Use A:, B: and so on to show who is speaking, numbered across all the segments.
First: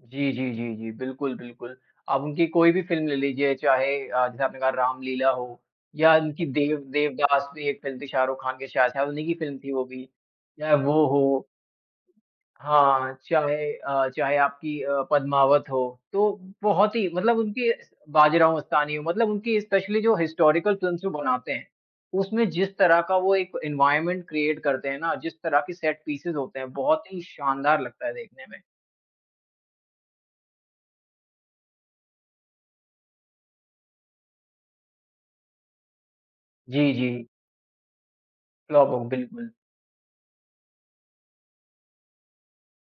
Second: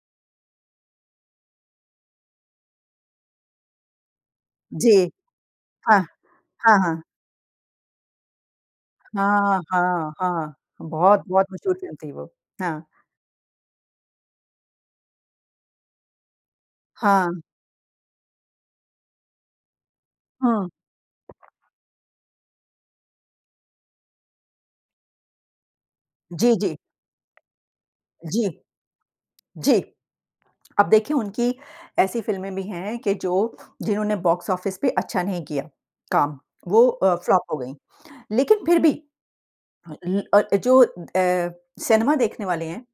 A: जी, जी, जी, जी। बिल्कुल, बिल्कुल। आप उनकी कोई भी फ़िल्म ले लीजिये चाहे अ, जैसे आपने कहा
B: जी।
A: रामलीला हो
B: हाँ।
A: या उनकी देव
B: हाँ, हाँ।
A: देवदास भी एक फिल्म थी शाहरुख खान के शाह शायद उन्हीं की फिल्म
B: हाँ,
A: थी वो भी।
B: हाँ, हाँ,
A: चाहे
B: हाँ।
A: वो
B: बहुत-बहुत
A: हो
B: मशहूर फ़िल्म थी वो। हाँ।
A: हाँ, चाहे अ, चाहे आपकी अ, पद्मावत हो। तो बहुत ही मतलब
B: हाँ।
A: उनकी बाजीराव मस्तानी मतलब उनकी स्पेशली जो
B: हाँ।
A: हिस्टोरिकल फ़िल्म्स भी बनाते हैं उसमे जिस तरह का वो एक एनवायरनमेंट क्रिएट करते है ना, जिस तरह की सेट पीसेस
B: जी,
A: होते हैं,
B: जी।
A: बहुत ही शानदार लगता है देखने
B: जी।
A: में।
B: जी। अब देखिए उनकी ऐसी फ़िल्में भी हैं कि जो जिन्होंने बॉक्स-ऑफिस पे अच्छा नहीं किया काम। वो
A: जी,
B: अ,
A: जी।
B: फ्लॉप हो गई। लेकिन फिर
A: फ्लॉप
B: भी
A: हो, बिल्कुल।
B: ल अ, जो अ, सिनेमा देखने वाले हैं,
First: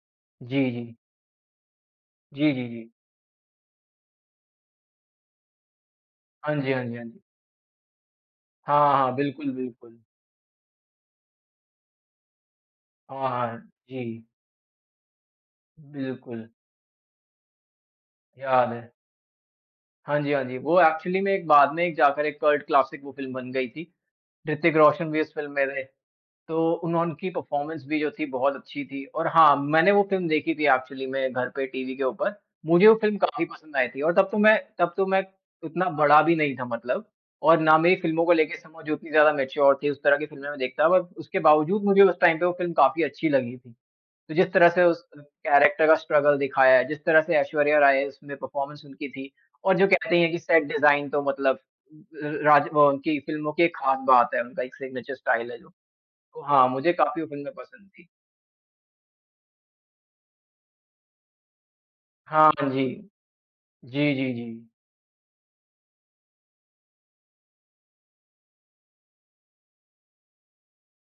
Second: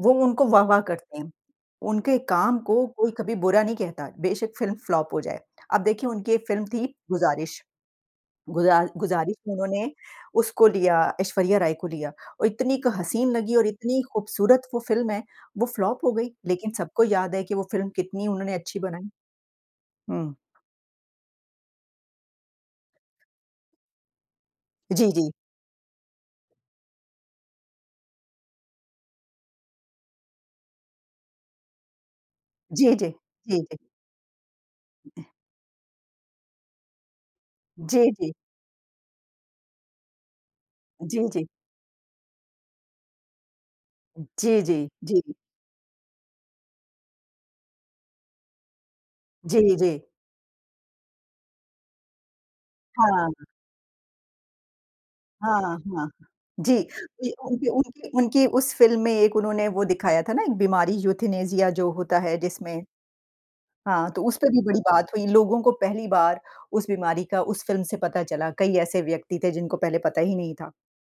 B: वो उनको
A: जी,
B: वाह-वाह
A: जी।
B: करते हैं। उनके
A: जी,
B: काम
A: जी,
B: को
A: जी।
B: कोई कभी बुरा नहीं कहता। बेशक फ़िल्म फ्लॉप हो जाए। अब देखिए उनकी एक
A: हाँ
B: फिल्म
A: जी, हाँ
B: थी
A: जी, हाँ जी।
B: गुज़ारिश।
A: हाँ,
B: गुज़ा
A: हाँ, हाँ।
B: गुज़ारिश
A: बिल्कुल,
B: में उन्होंने
A: बिल्कुल।
B: उसको लिया ऐश्वर्या राय को लिया। और इतनी क
A: हाँ,
B: हसीन लगी और
A: हाँ।
B: इतनी
A: जी।
B: खूबसूरत वो फ़िल्म है, वो फ्लॉप हो गई।
A: बिल्कुल।
B: लेकिन सबको याद है कि वो फ़िल्म कितनी उन्होंने
A: याद
B: अच्छी
A: है।
B: बनाई।
A: हाँ जी,
B: हुँ।
A: हाँ जी। वो एक्चुअली में एक बाद में जाकर एक कल्ट क्लासिक वो फ़िल्म बन गयी थी। ऋतिक रोशन
B: जी,
A: भी
B: जी।
A: उस फ़िल्म में थे। तो उन्होंन की परफ़ॉरमेंस भी जो थी बहुत अच्छी थी। और हाँ, मैंने वो फ़िल्म देखी थी एक्चुअली में घर पे टीवी के ऊपर, मुझे
B: जी,
A: वो
B: जी।
A: फ़िल्म काफ़ी
B: जी,
A: पसंद
B: जी।
A: आई थी। और तब तो मैं, तब तो मैं उतना बड़ा भी नहीं था मतलब। और ना मेरी
B: जी,
A: फ़िल्मों को
B: जी।
A: लेके समझ उतनी ज़्यादा मैच्योर थी। उस तरह की फ़िल्में में देखता बट
B: जी,
A: उसके
B: जी।
A: बावजूद मुझे उस टाइम पे वो फ़िल्म काफ़ी अच्छी लगी थी। तो जिस
B: जी,
A: तरह से
B: जी,
A: उस
B: जी।
A: कैरेक्टर का स्ट्रगल दिखाया है, जिस तरह से ऐश्वर्या राय है उसमें परफ़ॉर्मेंस उनकी थी।
B: जी,
A: और जो
B: जी।
A: कहते है की सेट डिज़ाइन तो मतलब र राज वो उनकी
B: हाँ।
A: फ़िल्मों की एक खास बात है उनका एक सिग्नेचर स्टाइल है
B: हाँ,
A: जो।
B: हाँ।
A: तो हाँ
B: जी,
A: मुझे काफ़ी फ़िल्में
B: उनकी
A: पसंद थी।
B: उनकी उनकी उस फ़िल्म में एक उन्होंने वो दिखाया था ना एक बीमारी यूथेनेसिया जो होता है
A: हाँ,
B: जिसमें।
A: जी।
B: हाँ,
A: जी,
B: तो
A: जी,
B: उसपे भी
A: जी।
B: बड़ी बात हुई। लोगों को पहली बार उस बीमारी का उस फ़िल्म से पता चला। कई ऐसे व्यक्ति थे जिनको पहले पता ही नहीं था।